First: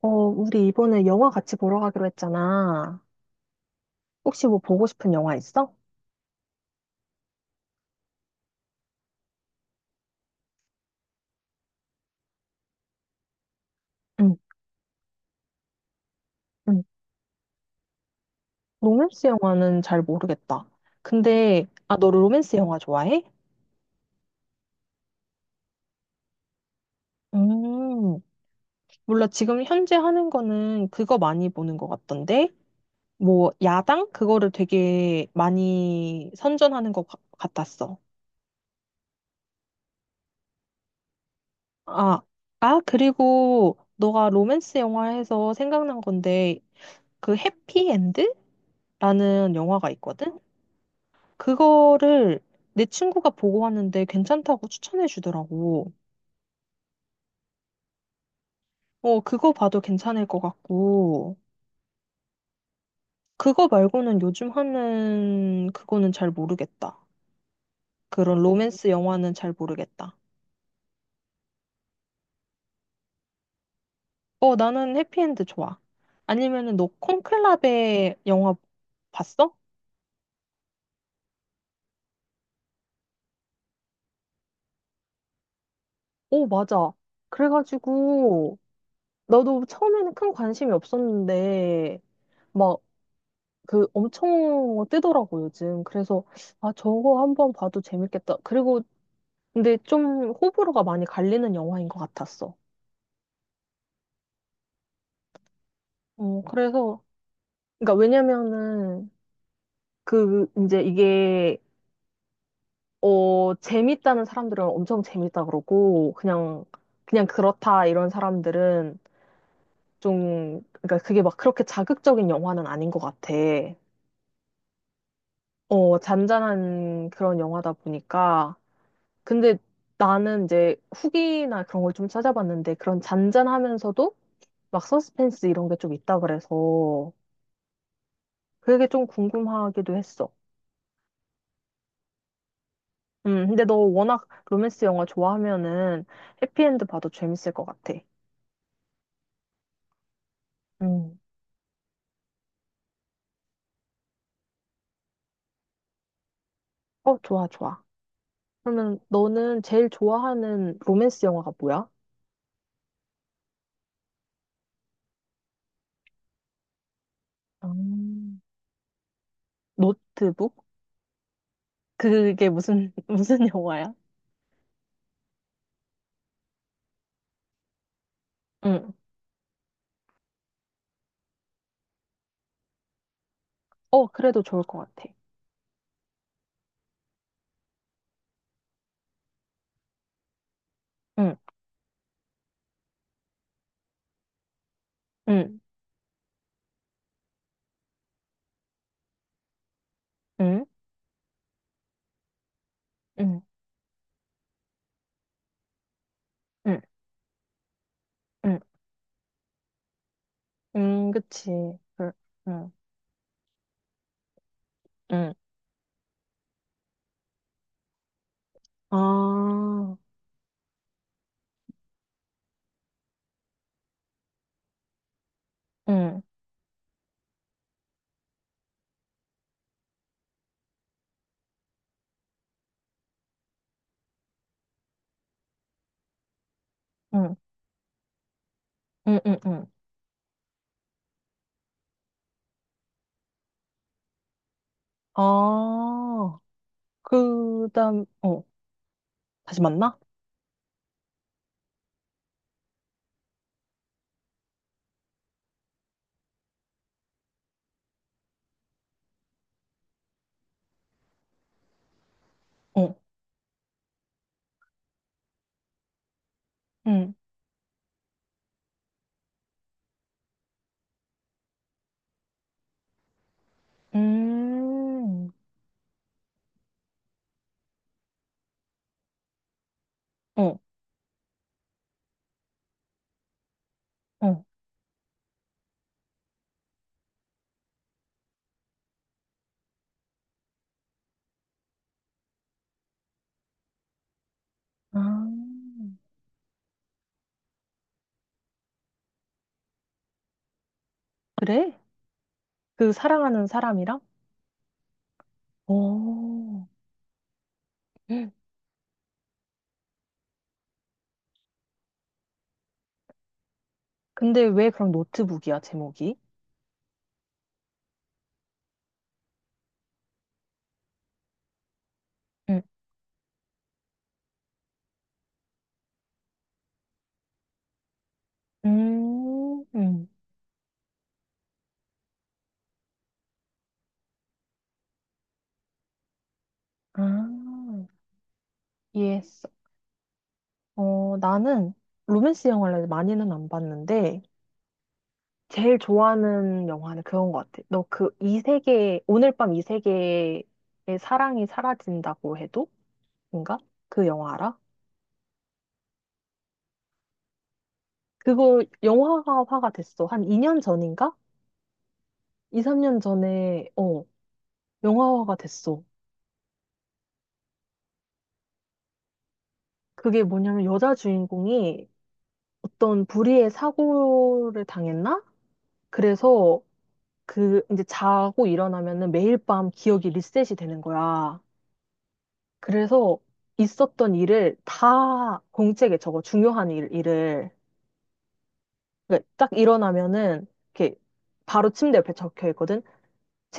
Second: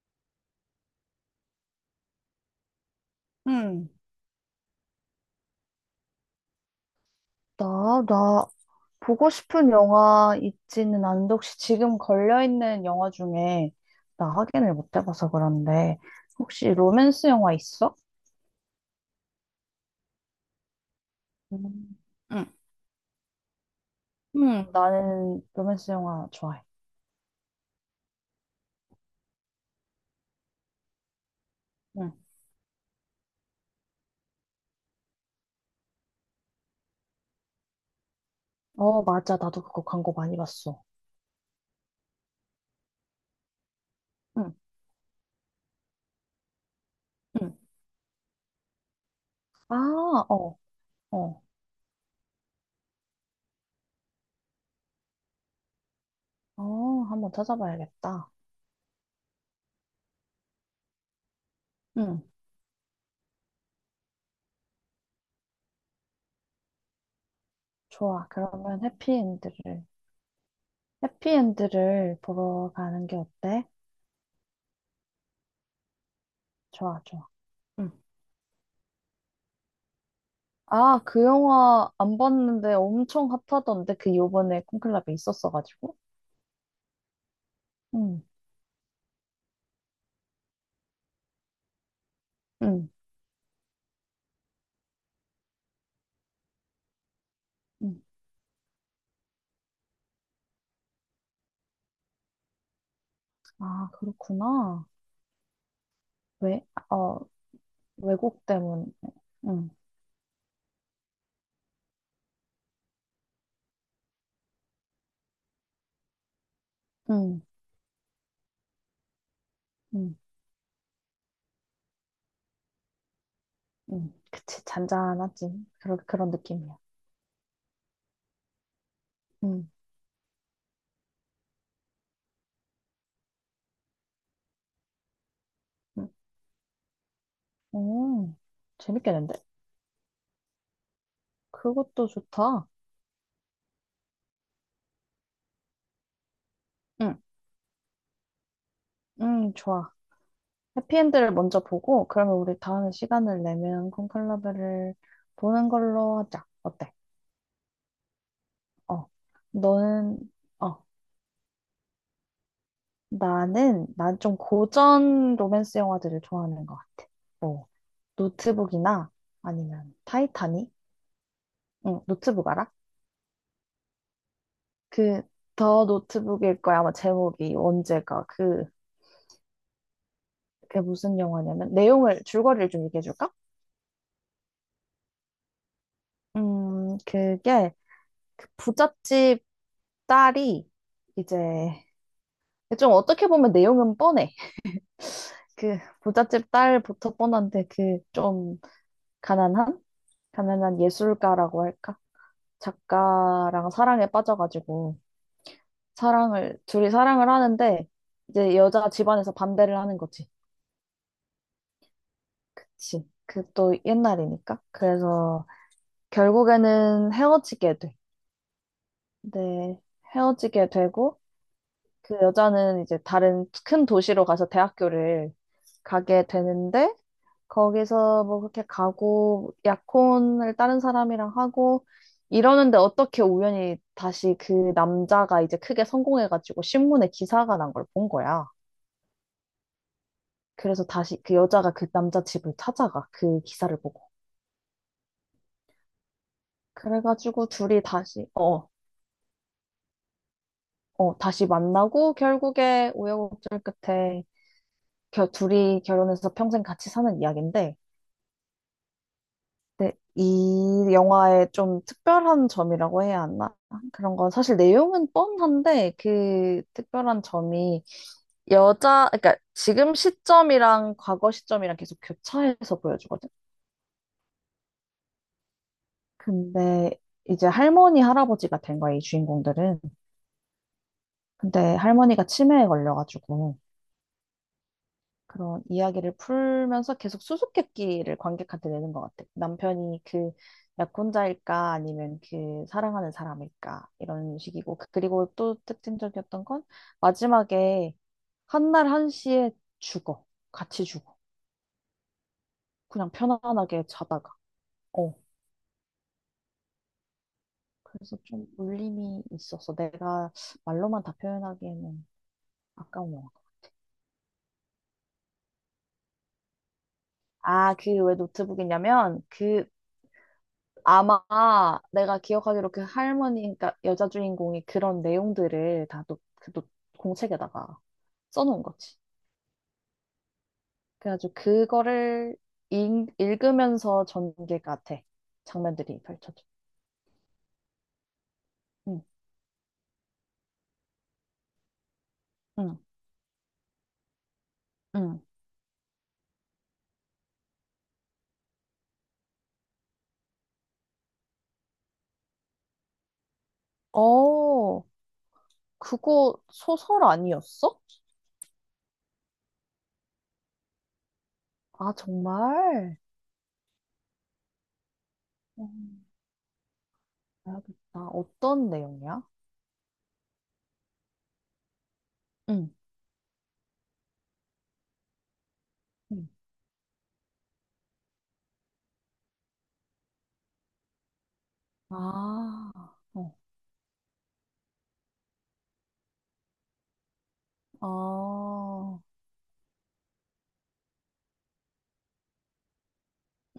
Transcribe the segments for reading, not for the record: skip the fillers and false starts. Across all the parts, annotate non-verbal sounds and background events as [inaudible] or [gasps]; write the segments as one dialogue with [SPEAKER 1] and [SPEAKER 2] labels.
[SPEAKER 1] 어, 우리 이번에 영화 같이 보러 가기로 했잖아.
[SPEAKER 2] 응,
[SPEAKER 1] 혹시 뭐 보고 싶은 영화 있어?
[SPEAKER 2] 나 보고 싶은 영화 있지는 않은데, 혹시 지금 걸려있는 영화 중에, 나
[SPEAKER 1] 응,
[SPEAKER 2] 확인을 못 해봐서 그런데, 혹시
[SPEAKER 1] 응.
[SPEAKER 2] 로맨스 영화 있어?
[SPEAKER 1] 로맨스 영화는 잘 모르겠다. 근데, 아,
[SPEAKER 2] 음.
[SPEAKER 1] 너 로맨스 영화 좋아해?
[SPEAKER 2] 응, 나는 로맨스 영화 좋아해.
[SPEAKER 1] 음, 몰라. 지금 현재 하는 거는 그거 많이 보는 것
[SPEAKER 2] 응.
[SPEAKER 1] 같던데? 뭐, 야당? 그거를 되게 많이 선전하는 것 같았어.
[SPEAKER 2] 어, 맞아. 나도 그거 광고 많이 봤어.
[SPEAKER 1] 아, 아, 그리고 너가
[SPEAKER 2] 응,
[SPEAKER 1] 로맨스 영화에서 생각난 건데, 그
[SPEAKER 2] 응.
[SPEAKER 1] 해피엔드? 라는
[SPEAKER 2] 아,
[SPEAKER 1] 영화가 있거든?
[SPEAKER 2] 어, 어,
[SPEAKER 1] 그거를 내 친구가 보고 왔는데 괜찮다고 추천해 주더라고.
[SPEAKER 2] 어, 한번 찾아봐야겠다.
[SPEAKER 1] 어, 그거 봐도 괜찮을 것 같고,
[SPEAKER 2] 응,
[SPEAKER 1] 그거 말고는 요즘 하는 그거는 잘 모르겠다.
[SPEAKER 2] 좋아.
[SPEAKER 1] 그런 로맨스 영화는 잘 모르겠다.
[SPEAKER 2] 해피엔드를 보러 가는 게 어때?
[SPEAKER 1] 어, 나는 해피엔드 좋아. 아니면은 너
[SPEAKER 2] 좋아, 좋아. 응.
[SPEAKER 1] 콘클라베 영화 봤어?
[SPEAKER 2] 아, 그 영화 안 봤는데 엄청 핫하던데 그 요번에 콘클라베 있었어가지고.
[SPEAKER 1] 오, 맞아.
[SPEAKER 2] 응,
[SPEAKER 1] 그래가지고, 나도 처음에는 큰 관심이 없었는데, 막
[SPEAKER 2] 응,
[SPEAKER 1] 그 엄청 뜨더라고, 요즘. 그래서, 아, 저거 한번 봐도
[SPEAKER 2] 응.
[SPEAKER 1] 재밌겠다. 그리고, 근데 좀 호불호가 많이 갈리는 영화인 것 같았어.
[SPEAKER 2] 아, 그렇구나.
[SPEAKER 1] 어,
[SPEAKER 2] 왜,
[SPEAKER 1] 그래서,
[SPEAKER 2] 어,
[SPEAKER 1] 그러니까
[SPEAKER 2] 왜곡 때문에.
[SPEAKER 1] 왜냐면은,
[SPEAKER 2] 응,
[SPEAKER 1] 그, 이제 이게, 어, 재밌다는 사람들은 엄청 재밌다 그러고, 그냥, 그냥
[SPEAKER 2] 응,
[SPEAKER 1] 그렇다, 이런 사람들은
[SPEAKER 2] 응,
[SPEAKER 1] 좀, 그러니까 그게 막 그렇게 자극적인 영화는 아닌 것 같아.
[SPEAKER 2] 응. 그치, 잔잔하지.
[SPEAKER 1] 어,
[SPEAKER 2] 그런 느낌이야.
[SPEAKER 1] 잔잔한 그런 영화다 보니까, 근데
[SPEAKER 2] 응,
[SPEAKER 1] 나는 이제 후기나 그런 걸 좀 찾아봤는데 그런 잔잔하면서도 막 서스펜스 이런 게 좀
[SPEAKER 2] 응.
[SPEAKER 1] 있다 그래서
[SPEAKER 2] 오,
[SPEAKER 1] 그게 좀
[SPEAKER 2] 재밌겠는데?
[SPEAKER 1] 궁금하기도 했어.
[SPEAKER 2] 그것도 좋다.
[SPEAKER 1] 근데 너 워낙 로맨스 영화 좋아하면은 해피엔드 봐도
[SPEAKER 2] 응,
[SPEAKER 1] 재밌을 것 같아.
[SPEAKER 2] 응, 좋아.
[SPEAKER 1] 음.
[SPEAKER 2] 해피엔드를 먼저 보고, 그러면 우리 다음에 시간을 내면 콘클라베를 보는 걸로 하자. 어때?
[SPEAKER 1] 어, 좋아, 좋아. 그러면
[SPEAKER 2] 어,
[SPEAKER 1] 너는 제일
[SPEAKER 2] 너는,
[SPEAKER 1] 좋아하는
[SPEAKER 2] 어.
[SPEAKER 1] 로맨스 영화가 뭐야?
[SPEAKER 2] 나는, 난 좀 고전 로맨스 영화들을 좋아하는 것 같아. 뭐,
[SPEAKER 1] 음.
[SPEAKER 2] 노트북이나 아니면
[SPEAKER 1] 노트북?
[SPEAKER 2] 타이타닉? 응, 노트북
[SPEAKER 1] 그게
[SPEAKER 2] 알아?
[SPEAKER 1] 무슨, [laughs] 무슨 영화야?
[SPEAKER 2] 그, 더 노트북일 거야. 아마 제목이 언제가.
[SPEAKER 1] 응.
[SPEAKER 2] 그게 무슨 영화냐면, 줄거리를 좀 얘기해줄까?
[SPEAKER 1] 어, 그래도 좋을 것 같아.
[SPEAKER 2] 음, 그게, 그 부잣집 딸이
[SPEAKER 1] 응,
[SPEAKER 2] 이제, 좀 어떻게 보면 내용은 뻔해.
[SPEAKER 1] 응,
[SPEAKER 2] 그 부잣집 딸부터 뻔한데, 그 좀 가난한?
[SPEAKER 1] 응,
[SPEAKER 2] 가난한 예술가라고 할까?
[SPEAKER 1] 응,
[SPEAKER 2] 작가랑 사랑에 빠져가지고 사랑을
[SPEAKER 1] 응,
[SPEAKER 2] 둘이 사랑을 하는데 이제
[SPEAKER 1] 응.
[SPEAKER 2] 여자 집안에서 반대를 하는 거지.
[SPEAKER 1] 그치. 그, 응,
[SPEAKER 2] 그치. 그 또 옛날이니까.
[SPEAKER 1] 응.
[SPEAKER 2] 그래서 결국에는 헤어지게 돼. 네,
[SPEAKER 1] 아,
[SPEAKER 2] 헤어지게 되고 그 여자는 이제 다른 큰 도시로 가서 대학교를
[SPEAKER 1] 응,
[SPEAKER 2] 가게 되는데 거기서 뭐 그렇게 가고 약혼을 다른 사람이랑 하고 이러는데 어떻게 우연히 다시 그 남자가 이제 크게 성공해가지고 신문에
[SPEAKER 1] 응,
[SPEAKER 2] 기사가 난 걸 본 거야.
[SPEAKER 1] 응, 응, 응.
[SPEAKER 2] 그래서 다시 그 여자가 그 남자 집을 찾아가 그 기사를 보고.
[SPEAKER 1] 아,
[SPEAKER 2] 그래가지고
[SPEAKER 1] 그
[SPEAKER 2] 둘이
[SPEAKER 1] 다음,
[SPEAKER 2] 다시
[SPEAKER 1] 어,
[SPEAKER 2] 어,
[SPEAKER 1] 다시 만나?
[SPEAKER 2] 어, 다시 만나고 결국에 우여곡절 끝에 둘이 결혼해서 평생 같이 사는 이야기인데 네, 이 영화의 좀 특별한
[SPEAKER 1] 어,
[SPEAKER 2] 점이라고 해야 하나? 그런 건 사실 내용은 뻔한데 그
[SPEAKER 1] 응,
[SPEAKER 2] 특별한 점이 그러니까 지금 시점이랑 과거 시점이랑 계속 교차해서 보여주거든.
[SPEAKER 1] 음,
[SPEAKER 2] 근데 이제 할머니, 할아버지가 된 거야, 이 주인공들은.
[SPEAKER 1] 어,
[SPEAKER 2] 근데 할머니가 치매에 걸려가지고
[SPEAKER 1] 어.
[SPEAKER 2] 그런 이야기를 풀면서 계속 수수께끼를 관객한테 내는 것 같아. 남편이 그 약혼자일까 아니면 그 사랑하는 사람일까 이런 식이고
[SPEAKER 1] 아,
[SPEAKER 2] 그리고 또 특징적이었던 건 마지막에 한 날 한시에 죽어. 같이 죽어.
[SPEAKER 1] 그래? 그
[SPEAKER 2] 그냥
[SPEAKER 1] 사랑하는
[SPEAKER 2] 편안하게
[SPEAKER 1] 사람이랑?
[SPEAKER 2] 자다가. 어.
[SPEAKER 1] 오,
[SPEAKER 2] 그래서 좀
[SPEAKER 1] [gasps]
[SPEAKER 2] 울림이 있었어. 내가 말로만 다 표현하기에는 아까운 영화.
[SPEAKER 1] 근데 왜 그럼 노트북이야, 제목이?
[SPEAKER 2] 아, 그 왜 노트북이냐면 그 아마 내가
[SPEAKER 1] 응,
[SPEAKER 2] 기억하기로 그 할머니, 그러니까 여자 주인공이 그런 내용들을 다 노, 그 노, 공책에다가 써놓은 거지.
[SPEAKER 1] 음, 음.
[SPEAKER 2] 그래가지고 그거를 읽으면서 전개가 돼. 장면들이 펼쳐져.
[SPEAKER 1] 아,
[SPEAKER 2] 응,
[SPEAKER 1] 이해했어. 어, 나는 로맨스
[SPEAKER 2] 응,
[SPEAKER 1] 영화를 많이는 안 봤는데,
[SPEAKER 2] 응.
[SPEAKER 1] 제일 좋아하는 영화는 그건 것 같아. 너 그 이 세계, 오늘 밤 이 세계의 사랑이 사라진다고 해도? 인가? 그 영화 알아?
[SPEAKER 2] 어, 그거 소설 아니었어?
[SPEAKER 1] 그거 영화화가 됐어. 한 2년 전인가?
[SPEAKER 2] 아,
[SPEAKER 1] 2,
[SPEAKER 2] 정말?
[SPEAKER 1] 3년 전에, 어, 영화화가 됐어.
[SPEAKER 2] 음, 봐겠다 어떤 내용이야?
[SPEAKER 1] 그게 뭐냐면 여자 주인공이
[SPEAKER 2] 응,
[SPEAKER 1] 어떤 불의의 사고를 당했나?
[SPEAKER 2] 응.
[SPEAKER 1] 그래서 그 이제 자고 일어나면은 매일 밤 기억이 리셋이 되는 거야.
[SPEAKER 2] 아,
[SPEAKER 1] 그래서
[SPEAKER 2] 어,
[SPEAKER 1] 있었던 일을 다 공책에 적어, 중요한 일, 일을.
[SPEAKER 2] 아,
[SPEAKER 1] 그러니까 딱 일어나면은, 이렇게 바로 침대 옆에 적혀 있거든.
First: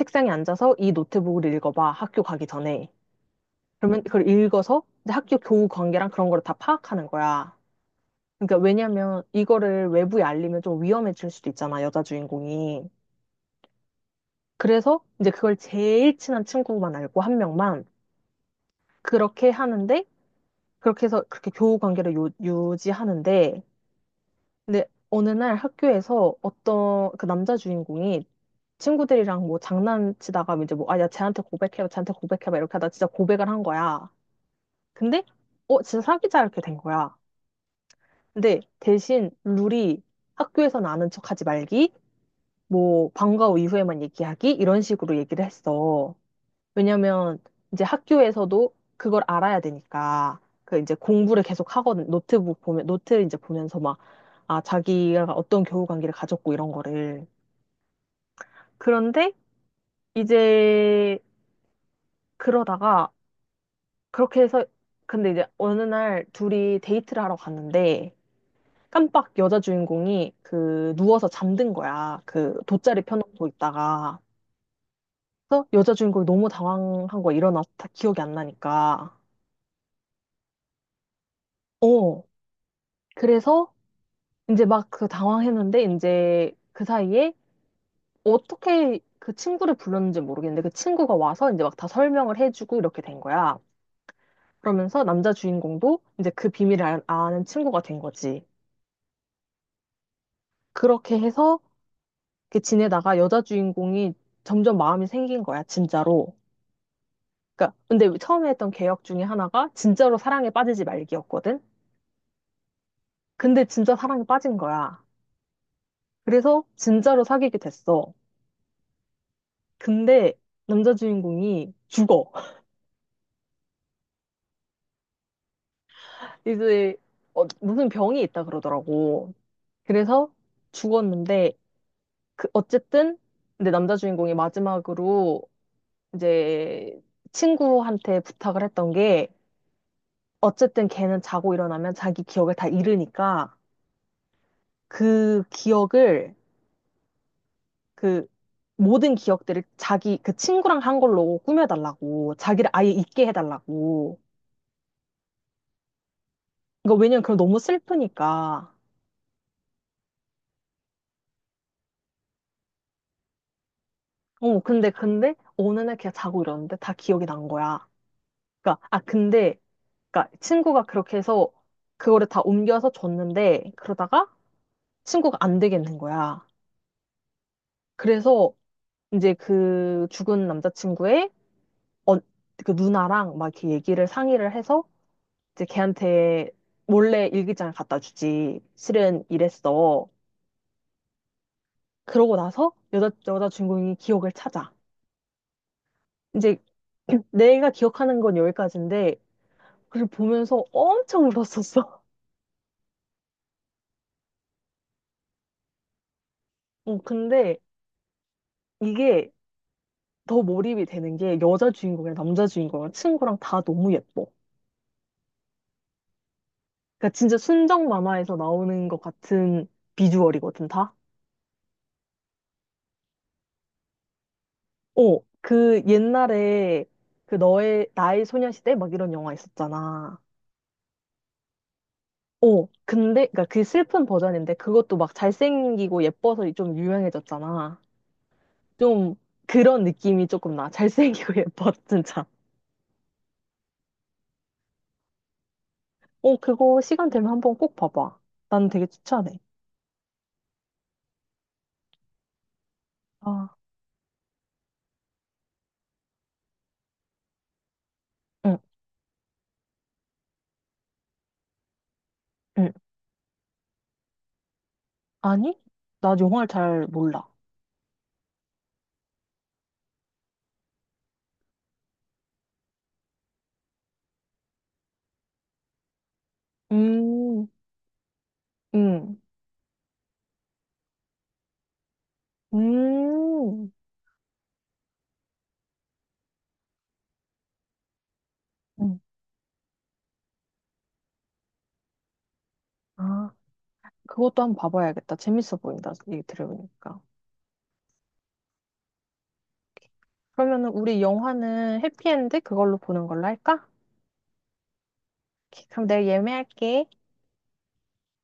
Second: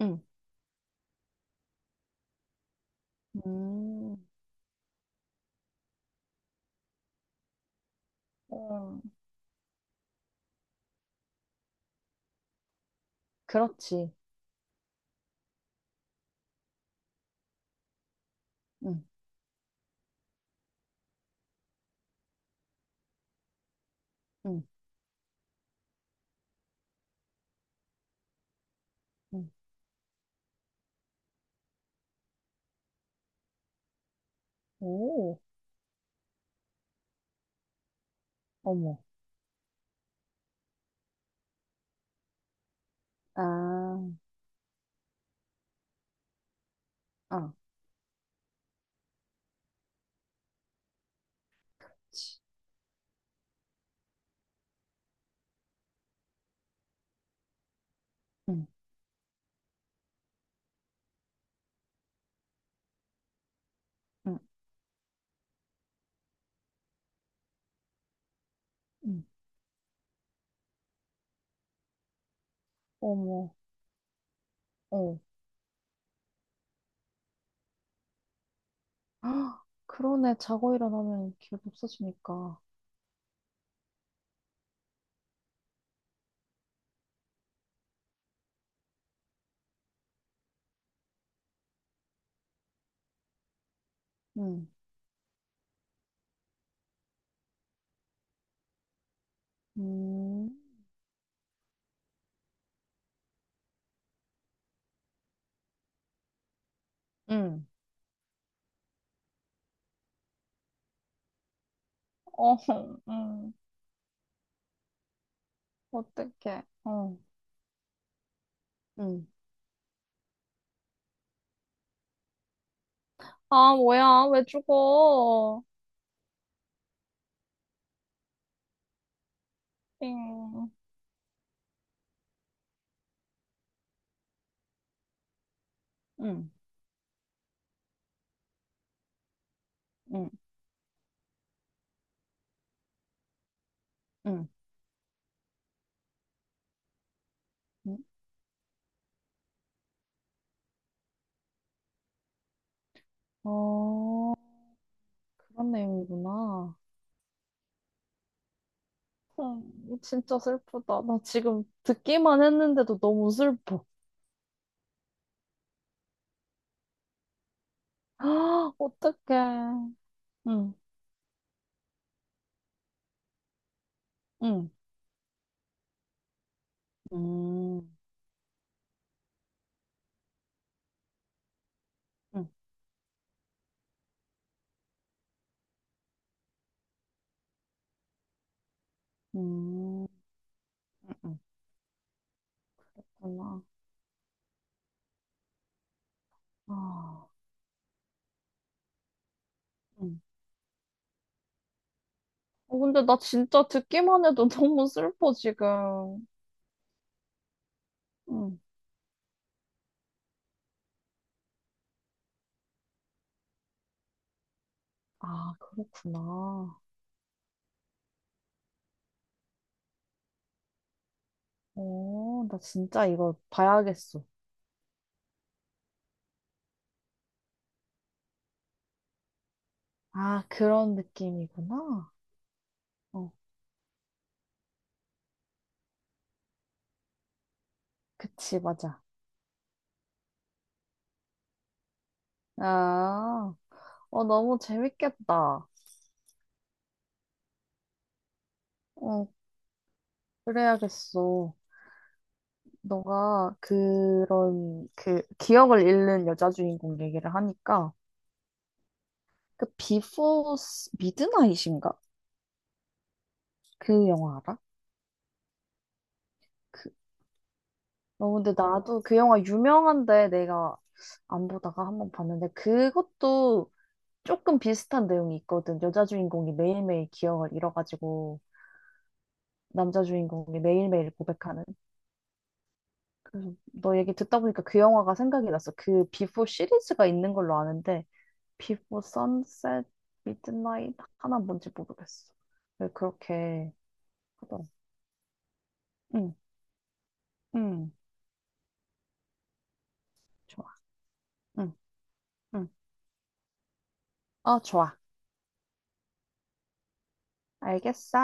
[SPEAKER 2] 응,
[SPEAKER 1] 앉아서 이 노트북을 읽어봐, 학교 가기 전에. 그러면
[SPEAKER 2] 음,
[SPEAKER 1] 그걸 읽어서 이제 학교 교우 관계랑 그런 거를 다 파악하는 거야. 그러니까
[SPEAKER 2] 음.
[SPEAKER 1] 왜냐면 이거를 외부에 알리면 좀 위험해질 수도 있잖아, 여자 주인공이.
[SPEAKER 2] 그렇지.
[SPEAKER 1] 그래서 이제 그걸 제일 친한 친구만 알고 한 명만
[SPEAKER 2] 응,
[SPEAKER 1] 그렇게 하는데, 그렇게 해서 그렇게 교우 관계를 유지하는데,
[SPEAKER 2] 응,
[SPEAKER 1] 근데 어느 날 학교에서 어떤 그 남자 주인공이 친구들이랑
[SPEAKER 2] 응.
[SPEAKER 1] 뭐 장난치다가 이제 뭐, 아, 야, 쟤한테 고백해봐, 쟤한테 고백해봐, 이렇게 하다 진짜 고백을 한 거야. 근데,
[SPEAKER 2] 오,
[SPEAKER 1] 어, 진짜 사귀자, 이렇게 된 거야. 근데
[SPEAKER 2] 어머.
[SPEAKER 1] 대신 룰이 학교에서는 아는 척 하지 말기, 뭐, 방과 후 이후에만
[SPEAKER 2] 아,
[SPEAKER 1] 얘기하기, 이런 식으로 얘기를 했어. 왜냐면
[SPEAKER 2] 아,
[SPEAKER 1] 이제 학교에서도 그걸 알아야 되니까 그 이제 공부를 계속 하거든.
[SPEAKER 2] 치.
[SPEAKER 1] 노트북 보면 노트 이제 보면서 막 아, 자기가 어떤 교우 관계를 가졌고 이런 거를.
[SPEAKER 2] 응,
[SPEAKER 1] 그런데 이제 그러다가
[SPEAKER 2] 응,
[SPEAKER 1] 그렇게 해서 근데 이제 어느 날 둘이 데이트를 하러 갔는데
[SPEAKER 2] 응.
[SPEAKER 1] 깜빡 여자 주인공이 그 누워서 잠든 거야. 그 돗자리 펴놓고
[SPEAKER 2] 어머,
[SPEAKER 1] 있다가.
[SPEAKER 2] 어.
[SPEAKER 1] 그래서 여자 주인공이 너무 당황한 거야. 일어나서 다 기억이 안 나니까.
[SPEAKER 2] [gasps] 헉, 그러네. 자고 일어나면 기억
[SPEAKER 1] 어.
[SPEAKER 2] 없어지니까.
[SPEAKER 1] 그래서 이제 막 그 당황했는데 이제 그 사이에 어떻게 그 친구를 불렀는지 모르겠는데 그 친구가 와서 이제 막 다 설명을 해주고 이렇게 된 거야.
[SPEAKER 2] 응,
[SPEAKER 1] 그러면서 남자 주인공도 이제 그 비밀을 아는 친구가 된 거지.
[SPEAKER 2] 음,
[SPEAKER 1] 그렇게 해서 이렇게 지내다가 여자 주인공이 점점 마음이 생긴 거야, 진짜로.
[SPEAKER 2] 응.
[SPEAKER 1] 그러니까 근데 처음에 했던 개혁 중에 하나가 진짜로 사랑에 빠지지 말기였거든.
[SPEAKER 2] 어, 응
[SPEAKER 1] 근데 진짜 사랑에 빠진 거야.
[SPEAKER 2] 어떡해.
[SPEAKER 1] 그래서
[SPEAKER 2] 어,
[SPEAKER 1] 진짜로 사귀게 됐어.
[SPEAKER 2] 응,
[SPEAKER 1] 근데 남자 주인공이 죽어.
[SPEAKER 2] 아, 뭐야, 왜 죽어?
[SPEAKER 1] 이제 어, 무슨 병이 있다 그러더라고. 그래서
[SPEAKER 2] 띵.
[SPEAKER 1] 죽었는데 그 어쨌든 근데 남자 주인공이 마지막으로
[SPEAKER 2] 응,
[SPEAKER 1] 이제 친구한테 부탁을 했던 게
[SPEAKER 2] 응,
[SPEAKER 1] 어쨌든 걔는 자고 일어나면 자기 기억을 다 잃으니까
[SPEAKER 2] 응.
[SPEAKER 1] 그 기억을
[SPEAKER 2] 응.
[SPEAKER 1] 그 모든 기억들을 자기 그 친구랑 한 걸로 꾸며달라고 자기를 아예 잊게 해달라고.
[SPEAKER 2] 어, 그런 내용이구나.
[SPEAKER 1] 그러니까 왜냐면 그럼 너무 슬프니까.
[SPEAKER 2] 진짜 슬프다. 나 지금 듣기만 했는데도 너무 슬퍼.
[SPEAKER 1] 어 근데 어느 날 걔가 자고 일어났는데 다 기억이 난 거야.
[SPEAKER 2] [gasps] 아,
[SPEAKER 1] 그러니까 아
[SPEAKER 2] 어떡해.
[SPEAKER 1] 근데 그러니까
[SPEAKER 2] 응,
[SPEAKER 1] 친구가 그렇게 해서 그거를 다 옮겨서 줬는데 그러다가
[SPEAKER 2] 응,
[SPEAKER 1] 친구가 안 되겠는 거야.
[SPEAKER 2] 음,
[SPEAKER 1] 그래서 이제 그 죽은 남자친구의 어,
[SPEAKER 2] 응,
[SPEAKER 1] 그 누나랑 막 이렇게 얘기를 상의를 해서 이제 걔한테 몰래 일기장을 갖다 주지. 실은
[SPEAKER 2] 음,
[SPEAKER 1] 이랬어.
[SPEAKER 2] 응,
[SPEAKER 1] 그러고 나서 여자
[SPEAKER 2] 그렇구나.
[SPEAKER 1] 주인공이 기억을 찾아. 이제
[SPEAKER 2] 아,
[SPEAKER 1] [clears throat] 내가 기억하는 건 여기까지인데 그걸
[SPEAKER 2] 응.
[SPEAKER 1] 보면서 엄청 울었었어.
[SPEAKER 2] 어, 근데 나 진짜 듣기만 해도 [laughs] 너무 슬퍼, 지금.
[SPEAKER 1] [laughs] 어, 근데
[SPEAKER 2] 응.
[SPEAKER 1] 이게 더 몰입이 되는 게 여자 주인공이랑 남자 주인공이랑 친구랑 다 너무 예뻐.
[SPEAKER 2] 아, 그렇구나.
[SPEAKER 1] 그러니까 진짜 순정 만화에서 나오는 것 같은 비주얼이거든, 다.
[SPEAKER 2] 오, 나 진짜 이거 봐야겠어.
[SPEAKER 1] 어, 그 옛날에 그 너의, 나의 소녀시대 막 이런 영화 있었잖아.
[SPEAKER 2] 아, 그런 느낌이구나.
[SPEAKER 1] 어, 근데,
[SPEAKER 2] 어,
[SPEAKER 1] 그니까 그 슬픈 버전인데 그것도 막 잘생기고 예뻐서 좀 유명해졌잖아.
[SPEAKER 2] 그치, 맞아.
[SPEAKER 1] 좀 그런 느낌이 조금 나. 잘생기고 [laughs] 예뻐, 진짜.
[SPEAKER 2] 아, 어, 너무 재밌겠다.
[SPEAKER 1] 어, 그거 시간 되면 한번 꼭 봐봐. 난 되게
[SPEAKER 2] 어,
[SPEAKER 1] 추천해.
[SPEAKER 2] 그래야겠어.
[SPEAKER 1] 아,
[SPEAKER 2] 너가 그런 그 기억을 잃는 여자 주인공 얘기를 하니까
[SPEAKER 1] 응,
[SPEAKER 2] 그 비포 미드나잇인가?
[SPEAKER 1] 응.
[SPEAKER 2] 그 영화 알아?
[SPEAKER 1] 아니? 나 영화를 잘
[SPEAKER 2] 그
[SPEAKER 1] 몰라.
[SPEAKER 2] 어, 근데 나도 그 영화 유명한데 내가 안 보다가 한번 봤는데 그것도 조금 비슷한 내용이 있거든. 여자 주인공이 매일매일
[SPEAKER 1] 음,
[SPEAKER 2] 기억을 잃어가지고
[SPEAKER 1] 음,
[SPEAKER 2] 남자 주인공이 매일매일 고백하는. 그래서
[SPEAKER 1] 음.
[SPEAKER 2] 너 얘기 듣다 보니까 그 영화가 생각이 났어. 그 비포 시리즈가 있는 걸로 아는데
[SPEAKER 1] 응.
[SPEAKER 2] 비포 선셋 미드나잇 하나 뭔지 모르겠어. 왜
[SPEAKER 1] 아,
[SPEAKER 2] 그렇게
[SPEAKER 1] 그것도 한번
[SPEAKER 2] 하더라.
[SPEAKER 1] 봐봐야겠다. 재밌어 보인다. 얘기
[SPEAKER 2] 응,
[SPEAKER 1] 들어보니까.
[SPEAKER 2] 응,
[SPEAKER 1] 그러면은
[SPEAKER 2] 좋아.
[SPEAKER 1] 우리
[SPEAKER 2] 응,
[SPEAKER 1] 영화는 해피엔드
[SPEAKER 2] 응.
[SPEAKER 1] 그걸로 보는 걸로 할까?
[SPEAKER 2] 어, 좋아.
[SPEAKER 1] 오케이, 그럼 내가 예매할게.
[SPEAKER 2] 알겠어.